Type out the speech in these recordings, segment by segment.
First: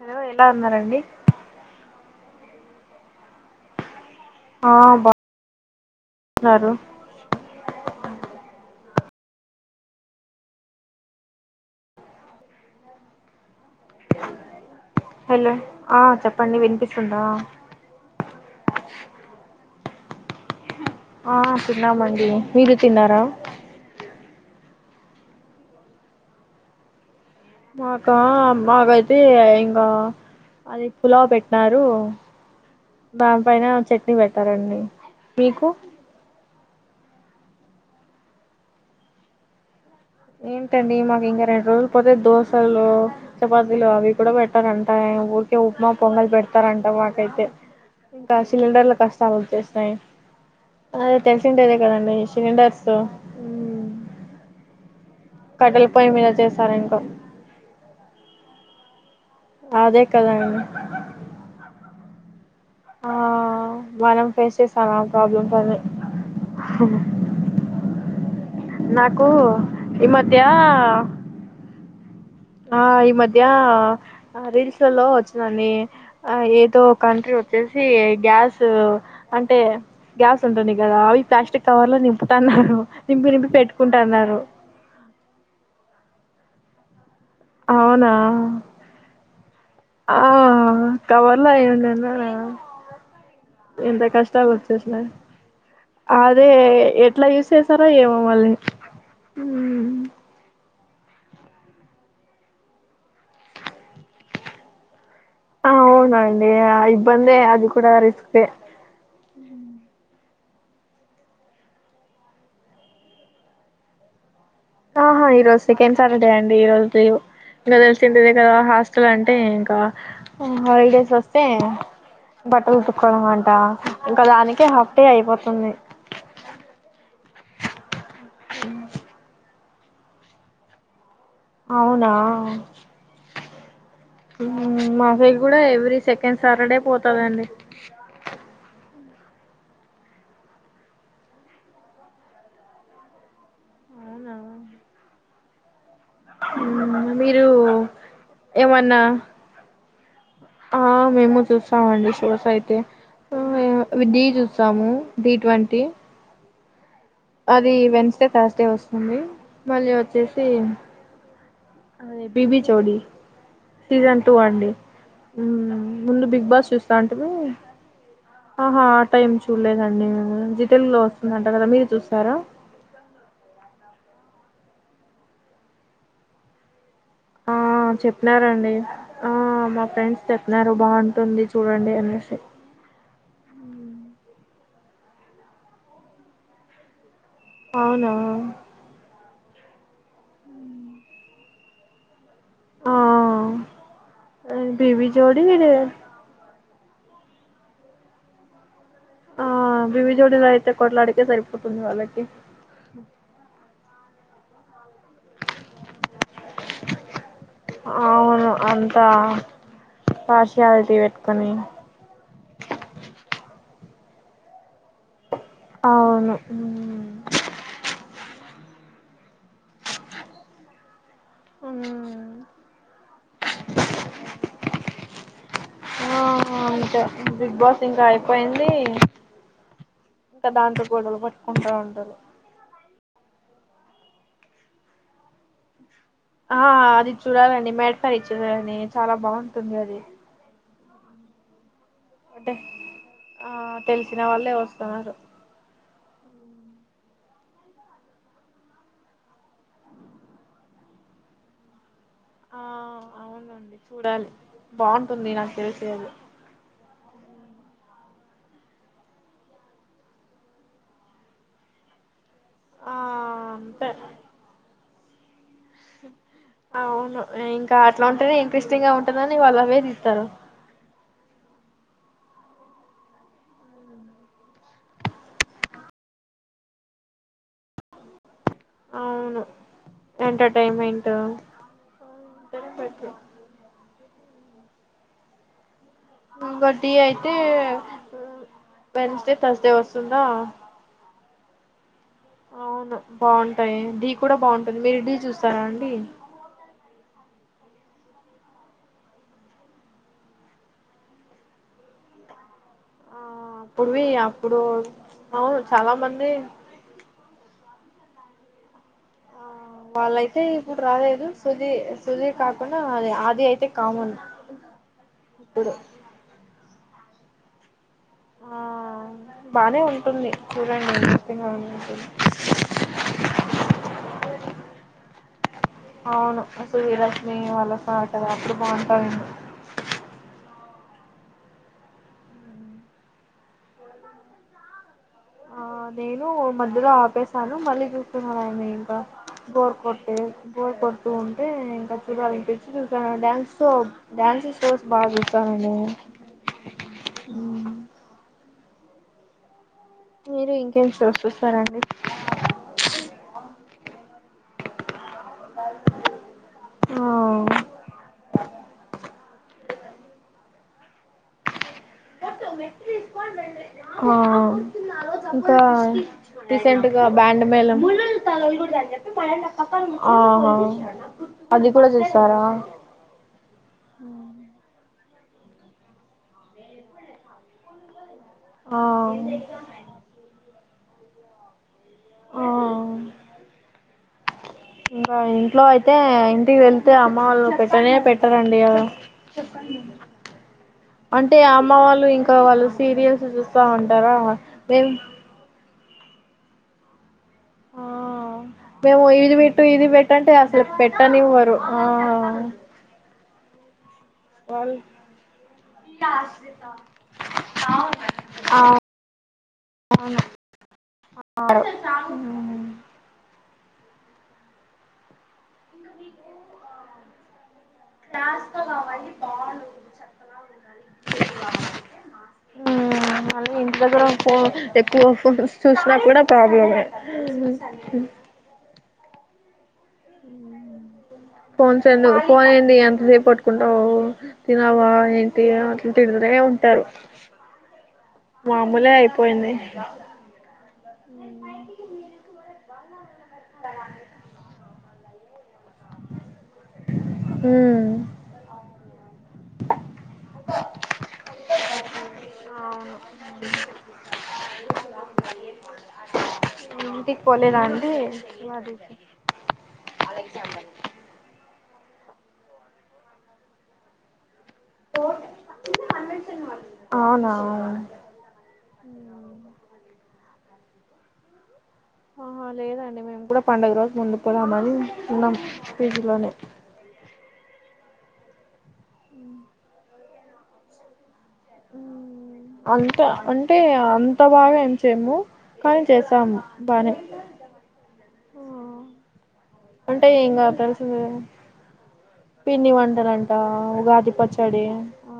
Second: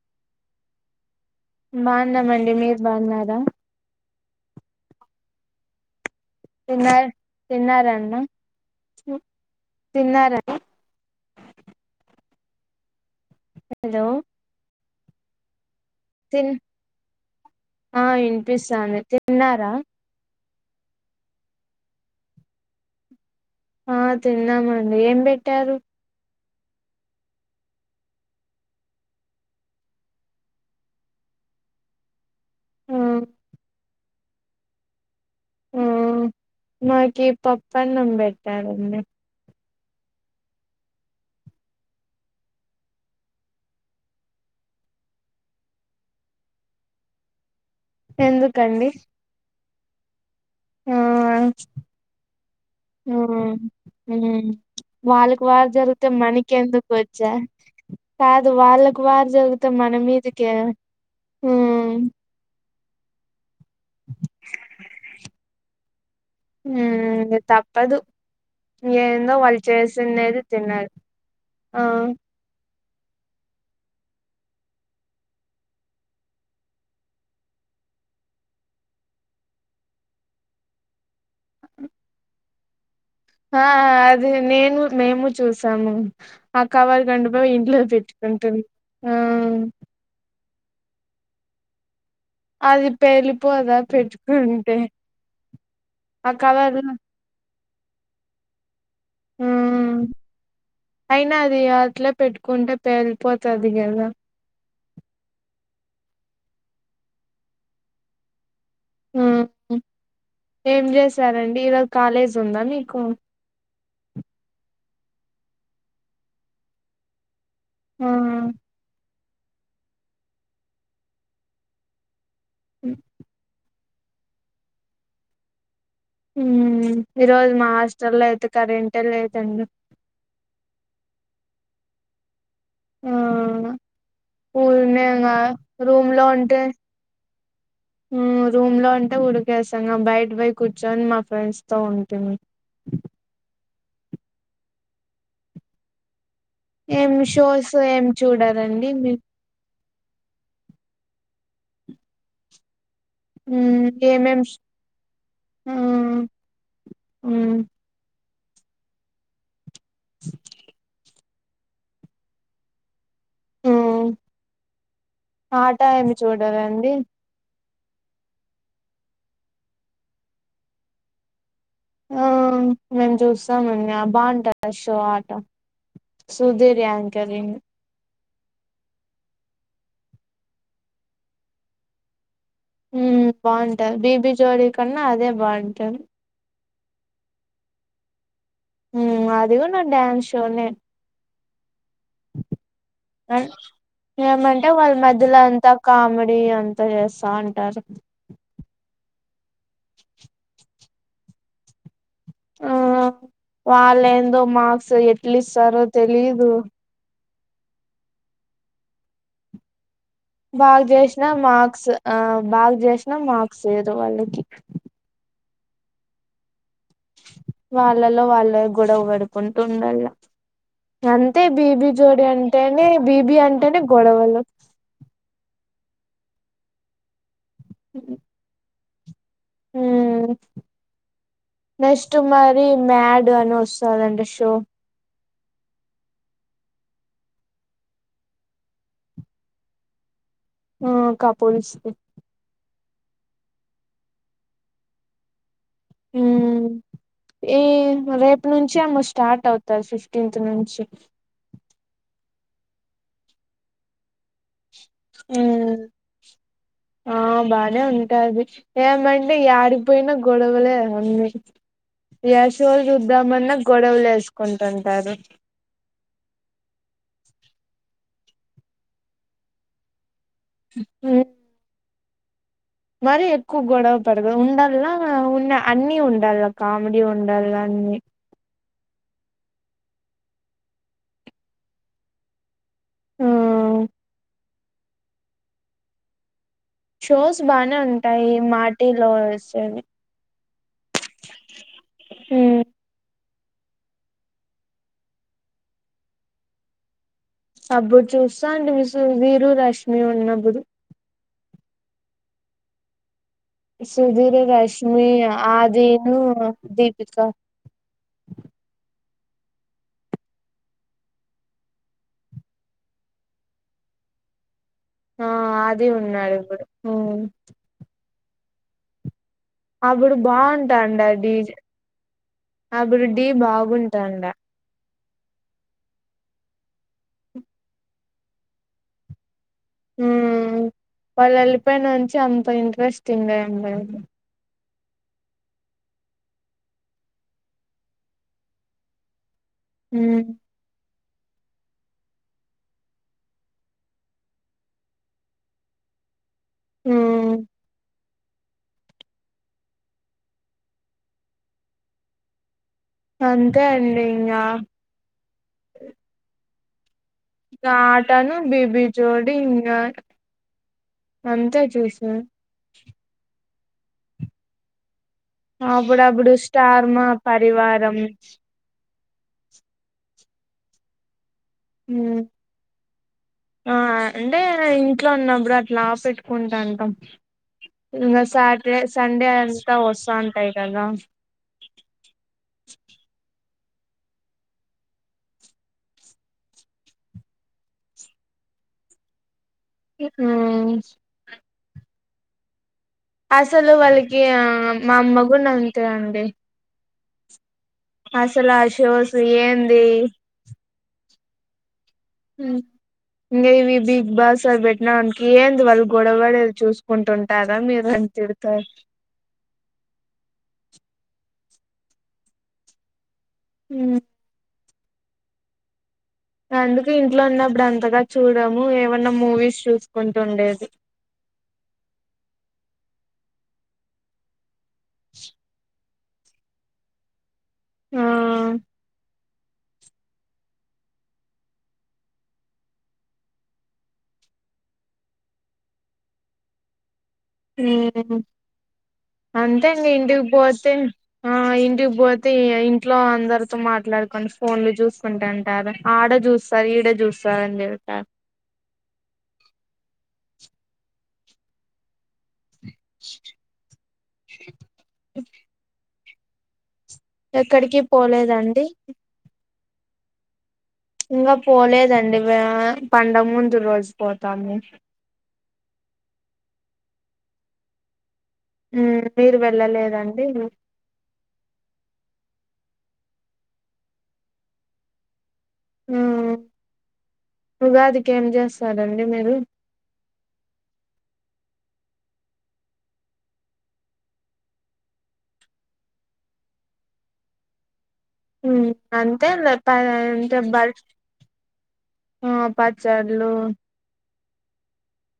Hello ఎలా ఉన్నారండి బాన్నామండి మీరు బాన్నారా ఆ బ తిన్నారా తిన్నారాన్నా తిన్నారా హలో హలో ఆ తిన్ చెప్పండి వినిపిస్తుందా ఆ వినిపిస్తాంది తిన్నారా ఆ తిన్నామండి మీరు తిన్నారా ఆ తిన్నామండి ఏం బెట్టారు మాకా మాగైతే ఇంగా అది పులావ్ బెట్టినారు ఆ దాని పైన చట్నీ పెట్టారండి మీకు ఆ మాకి పప్పు అన్నం బెట్టారండి ఏంటండి మాకు ఇంకా రెండు రోజులు పోతే దోశలు చపాతీలు అవి కూడా పెట్టరంట ఊరికే ఉప్మా పొంగల్ పెడతార అంట మాకైతే ఇంకా ఎందుకండి సిలిండర్లు కష్టాలు వచ్చేసినయ్ ఆ అదే ఆ తెలిసిండేదే కదండి సిలిండర్స్ తో ఉమ్ వాళ్ళకి వార్ జరిగితే మనకి ఎందుకు వచ్చా కాదు వాళ్ళకు వార్ జరిగితే అదే మన మీదికా కదండి ఉమ్ ఆ మనం ఫేస్ చేస్తన్నాం ప్రాబ్లమ్స్ అని ఉమ్ తప్పదు నాకు ఏందో వాళ్ళు ఈ చేసిండేది మధ్యా తిన్నారు ఆ ఆ ఈ మధ్య రీల్స్ లలో వచ్చినాన్ని ఆ ఏదో కంట్రీ వచ్చే సి గ్యాస్ అంటే గ్యాస్ ఉంటుంది కదా అవి ప్లాస్టిక్ కవర్ లో నింపుతనార్ ఆ నింపి నింపి ఆ అది పెట్టుకుంటన్నారు నేను మేము చూసాము ఆ కవర్ గండు ఇంట్లో అవునా పెట్టుకుంటుంది ఆ ఆ కవర్లో ఏం దిన్నార అది పేలిపోదా కష్టాలు పెట్టుకుంటే వచ్చేసినాయి ఆ అదే కవర్ ఎట్లా యూస్ చేసారో ఏమో మళ్ళీ హ్మ్ అయినా అది అట్లే పెట్టుకుంటే పేలిపోతది గదా ఆ అవునండి ఇబ్బందే అది కూడా రిస్కే ఏం జేశారండి ఈరోజు కాలేజ్ ఉందా మీకు ఆహా ఈ రోజు సెకండ్ సాటర్డే అండి ఈ రోజు లీవ్ ఇగ ఆ తెలిసింది ఇదే కదా హాస్టల్ అం టే ఇంకా హాలిడేస్ వస్తే బట్టలు తుక్కోవడం అంట ఇంక దానికే హాఫ్ డే అయిపోతుంది ఈ రోజు మా హాస్టల్ లో అయితే కరెంటే లేదండి అవునా ఆ మ్మ్, మా ఊల్నేగా సైడ్ కూడా ఎవ్రీ రూమ్ లో సెకండ్ ఉంటే సాటర్డే పోతదండి మ్ రూమ్ లో ని అంటే ఉడికేసనం బయట బోయ్ కూర్చొని మా ఫ్రెండ్స్ తో ఉంటున్న అవునా? మ్మ్, ఏం మీరు షోస్ ఏం చూడారండి ఏమన్నా మీ ఆ మేము చూస్తామండి సోస్ అయితే మ్మ్ డి ఏమేం ష్- చూస్తాము డి ఆ ట్వంటీ మ్మ్ అది వెన్స్డే థాస్డే వస్తుంది మళ్ళీ వచ్చేసి అది బిబి జోడి మ్మ్ సీజన్ టూ అండి ఆట ఏమి ముందు బిగ్ బాస్ చూడరండి చూస్తాంటిమి ఆహా టైమ్ చూడలేదండి జి తెలుగులో వస్తుంద ఆ మేము చూస్తామండి ఆ బాగుంటారుషో ఆట సుధీర్ ఆ యాంకరింగ్ చెప్పినారండి ఆ మా ఫ్రెండ్స్ చెప్పినారు బాగుంటుంది చూడండి అనేసి ఉమ్ బావుంట బీబీ జోడీ కన్నా అదే బావుంటది అవునా ఉమ్ అది కూడా నా డ్యాన్స్ షోనే ఆ ఏమంటే వాళ్ళ బీబీ మధ్యలో జోడి అంతా కామెడీ అంత చేస్తా అంటారు ఆ బీబీజోడిలో అయితే కొట్లాడికే సరిపోతుంది వాళ్ళకి వాళ్ళు ఏందో మార్క్స్ ఎట్లు ఇస్తారో తెలీదు అవును అంతా బాగ పార్షియాలిటీ చేసినా పెట్టుకొని మార్క్స్ ఆ బాగా చేసినా మార్క్స్ సేదు వాళ్ళకి అవును వాళ్ళలో వాళ్ళ గొడవ పడుకుంటు ఉండాల అంతే బీబీ జోడి అంటేనే బీబీ అంటేనే గొడవలు ఆ అంటే బిగ్ బాస్ ఇంకా అయిపోయింది హ ఇంకా దాంతో గొడవలు పట్టుకుంటా ఉంటారు నెస్ట్ మరి మ్యాడ్ అను వొస్తుంది అంట షో ఆ అది చూడాలండి మేడ్ ఫర్ ఈచ్ అదర్ చాలా బాగుంటుంది అది ఆ కపుల్స్ ది అంటే ఆ తెలిసిన వాళ్ళే వస్తున్నారు ఉమ్ ఈ రేపు నుంచి ఏమ్మో స్టార్ట్ అవుతాది ఫిఫ్టీన్త్ నుంచి ఆ అవునండి చూడాలి బాగుంటుంది నాకు మ్మ్ తెలిసే అది ఆ బానే ఉంటది ఏమంటే ఏడిపోయినా గొడవలే ఉంది ఏ షో ఆ చూద్దామన్నా అంతే గొడవలు వేసుకుంటుంటారు అవును ఇంకా అట్లా ఉంటనే ఇంట్రెస్టింగ్ గా ఉంటందని వాళ్ళు అవే తీస్తారు హు మరి ఎక్కువ గొడవ పడదు ఉండాలా ఉన్న అన్ని ఉండాల్ల కామెడీ ఉండాల్ల ఉ అవును ఎంటర్టైన్మెంటు ఊ ఇంకోటి అయితే షోస్ బానే ఉంటాయి మాటీ లో వెన్స్డే థర్స్డే వస్తుందా అవును బాగుంటాయి ఢీ కూడా బాగుంటుంది మీరు డీ చూస్తారా అండి అపూడు చూస్తాండీ మీ సుదీరు రష్మి ఉన్నప్పుడు ఆ అప్పుడువి సుధీర్ అప్పుడు రష్మి అవును చాలా ఆదీను మంది దీపిక ఆ వాళ్ళైతే ఇప్పుడు రాలేదు సుధీ సుధీర్ కాకుండా ఆది ఆది అయితే కామన్ ఆ అది ఉన్నాడు ఇప్పుడు ఉ ఆ బానే అప్పుడు ఉంటుంది చూడండి బాగుంటాండ్యా డీ ఇంట్రెస్టింగ్ గా ఉంటుంది అప్పుడు డీ బాగుంటాండ్యా అవును సుదీర్ రష్మీ వాళ్ల పాట అప్పుడు బాగుంటాండ్యా వాళ్ళు వెళ్ళిపోయినుంచి అంత ఇంట్రెస్టింగ్ ఎమ్ లేదు ఆ నేను మధ్యలో ఆపేశాను మళ్ళీ చూస్తున్నాను ఆయన ఇంకా బోర్కోటె బోర్కో చూస్తూ ఉంటే ఇంకా చూడలనిపించి చూసాను డ్యాన్స్ షో డ్యాన్స్ షోస్ బాగా చూస్తానండి ఉమ్ ఉ మీరు ఇంకేమి చూసిస్తారండి అంతే అండి ఇంగా ఆ ఆటాను బీబీ జోడి ఇంగా అంతే చూసేది ఆ ఇంకా అప్పుడప్పుడు స్టార్ రీసెంట్ గా మా బ్యాండ్ మేళమ్ పరివారం అహహ ఉ ఆ అంటే ఈ ఇంట్లో ఉన్నప్పుడు అట్లా ఆ పెట్టుకుంటాంటాం సాటర్డే ఆ సండే అంతా వస్తాంటాయ్ కదా ఆ ఇంకా ఇంట్లో అయితే ఇంటికి వెళ్తే అమ్మ వాళ్ళు పెట్టనే పెట్టారండి అ చెప్పండి ఉమ్ అంటే అమ్మ వాళ్ళు ఇంకా వాళ్ళు సీరియల్స్ చూస్తా అసలు ఉంటారా వాళ్ళకి మేం మా అమ్మగున అంతే అండి ఆ అసలు ఆ మేము షోస్ ఇది పెట్టు ఇది ఏంది పెట్టంటే అసలు పెట్టని ఇవ్వరు ఉ ఎంగేవి బి బాస్ వాళ్ళు పెట్టిన వానికి ఏంది వాళ్ళు గొడవడేది చూసుకుంటుంటారా మీరు అని తిడతారు అవును అ వును ఉ అందుకె ఇంట్లో ఉన్నప్పుడు అం చక్కగా చూడము ఏమన్నా మూవీస్ చూసుకుంటూ ఉండేది మళ్ళీ ఇంట్లో కూడా ఫో ఎక్కువ ఫోన్ చూసినా కూడా ప్రాబ్లమే థాంక్ యు ఆ ఫోన్స్ందు ఫోన్ ఎంది అంత సేపు పట్టుకుంటావ్ తినవా ఏంటి అంటిదే నే ఉంటారు అ మామూలే అయిపోయింది అంతే అండి ఇంటికి పోతే ఆ ఇంటికి పోతే ఇట్ లో అందరితో మాట్లాడుకని ఫోన్లు చూసుకుంటంటారు ఆడ చూస్తారు ఈడ చూస్త సారంం ఉమ్ దవస వ ఓకే కి పోలేద అండి పోలేదండి అ ఇంకా పోలేదండి పండ ముందు రోజు పోతాము అవునా అవును మీరు వెళ్ళలేదండి లేదండి మేము కూడా పండుగ రోజు ముందు పోదామని ఉున్నాం పజలోనే వేదిక ఏమి చేస్తారండి మీరు అంత అంటే అంత బాగా ఏం చేయము కానీ చేసాము బానే అంతే ప అంటే బర్ పిన్ని వంటనంట ఉగాది పచ్చ చెడి ఆ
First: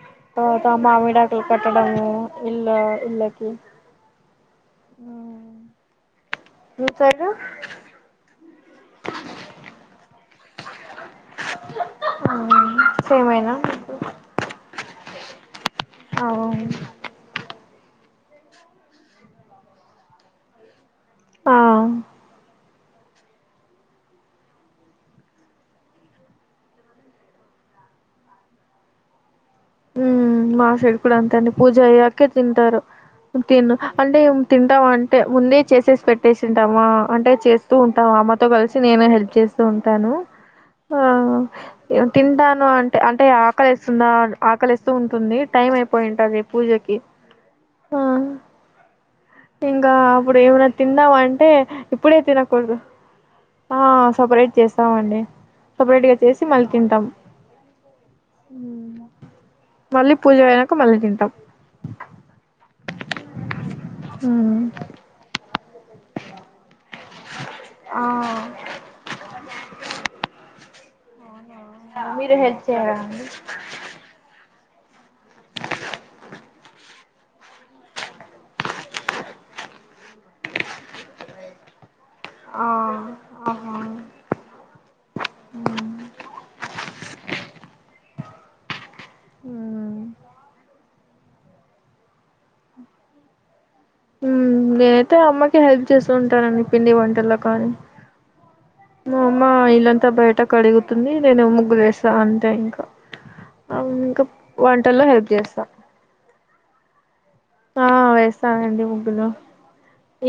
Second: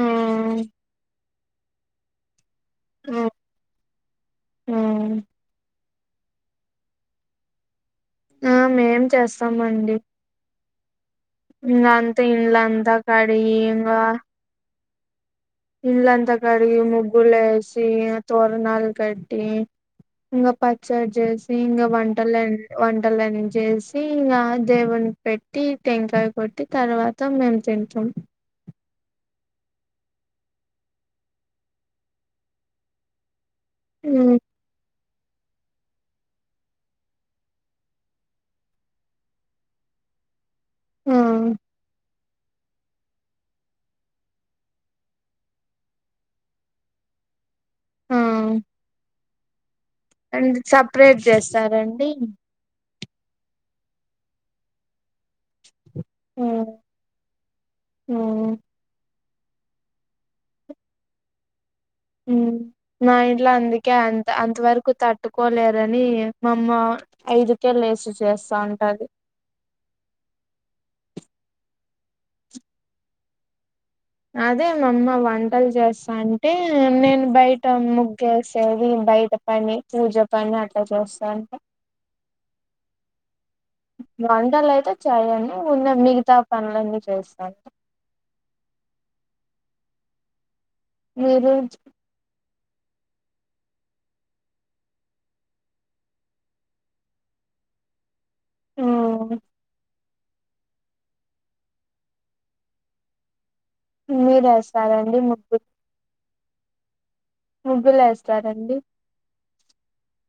ఆ తర్వాత మామి డాకులు కట్టడము ఇలా ఆ, ఇలాకి ఆ. మీ స ఆ మేం చేస్తామండి ఇ అంత ఇంల అంతా కడి సేమేనా ఇంగా ఆ ఇల్ంతా కడిగి ముగ్గులే తోరణాలు కట్టి ఇంకా పచ్చడి చేసి ఇంకా వంటలు వంటలన్న చేసి ఇంకా దేవుని పెట్టి టెంకాయ కొట్టి తర్వాత మేము తింటాం ఉ మా సైడ్ డి కూడా అంతే అండి పూజ అయ్యాకే తింటారు తిను అంటే ఏం ఉమ్, తింటాం అ అంటే ముందే చేసేసి పెట్టేసింటామా అంటే చేస్తూ ఉంటాం అమ్మతో కలిసి నేను హెల్ప్ చేస్తూ ఉంటాను [unintelligible] ఆ తింటాను అంటే అంటే ఆకలి వస్తుందాఅని ఆకలిస్తూ ఉంటుంది టైం అయిపోయింట అది పూజకి ఆ ఇంకా అప్పుడు అండ్ ఏమనా తిందావా సపరేట్ అంటే చేస్తారండి ఇప్పుడే తినకూడదు ఆ సపరేట్ చేస్తామండి సపరేట్ గా చేసి మళ్ళ ఉమ్ తింటాం ఉమ్ మళ్ళీ పూజ అయినాక మళ్ళీ తింటాం మా ఇంట్లో అందుకే అంత అంతవరకు తట్టుకోలేరని మా అమ్మ ఐదుకేళ ఆ వేసు చేస్తా ఉంటది మీరు హెల్ప్ చేయ్యాలండి అదే మామ్మ వంటలు చేస్తా అంటే న నేను బయట ముగ్గేసేది బయట పని పూజ పని అట్లా చేస్తాంటే ఆ ఆహా వంటలు అయితే చేయంను ఉన్నా మిగతా పనులన్నీ చేస్తాను [inaudible] మీరుజ నేనైతే అమ్మకి హెల్ప్ చేస్తు ఉంటానండి పిండి వంటల్లో కానీ మా ఉమ్ అమ్మ ఇల్లంతా బయట కడుగుతుంది. నేను ముగ్గులేసా అంటే ఇంకా. ఇంకా వంటల్లో మీరేస్తారండి హెల్ప్ ముగ్గు చేస్తా. ఆ ముగ్గులు వేస్తారండి వేస్తాదండి ముగ్గులో.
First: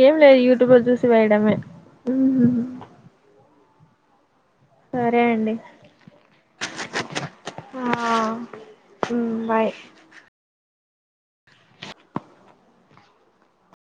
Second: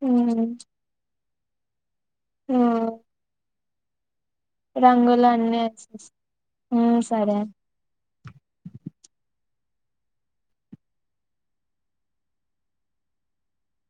ఏం లేదు యూట్యూబ్ లో చూసి వేయడమే. ఆ, సరే రంగులు అండి అన్నీ వచ్చి ఆ బాయ్.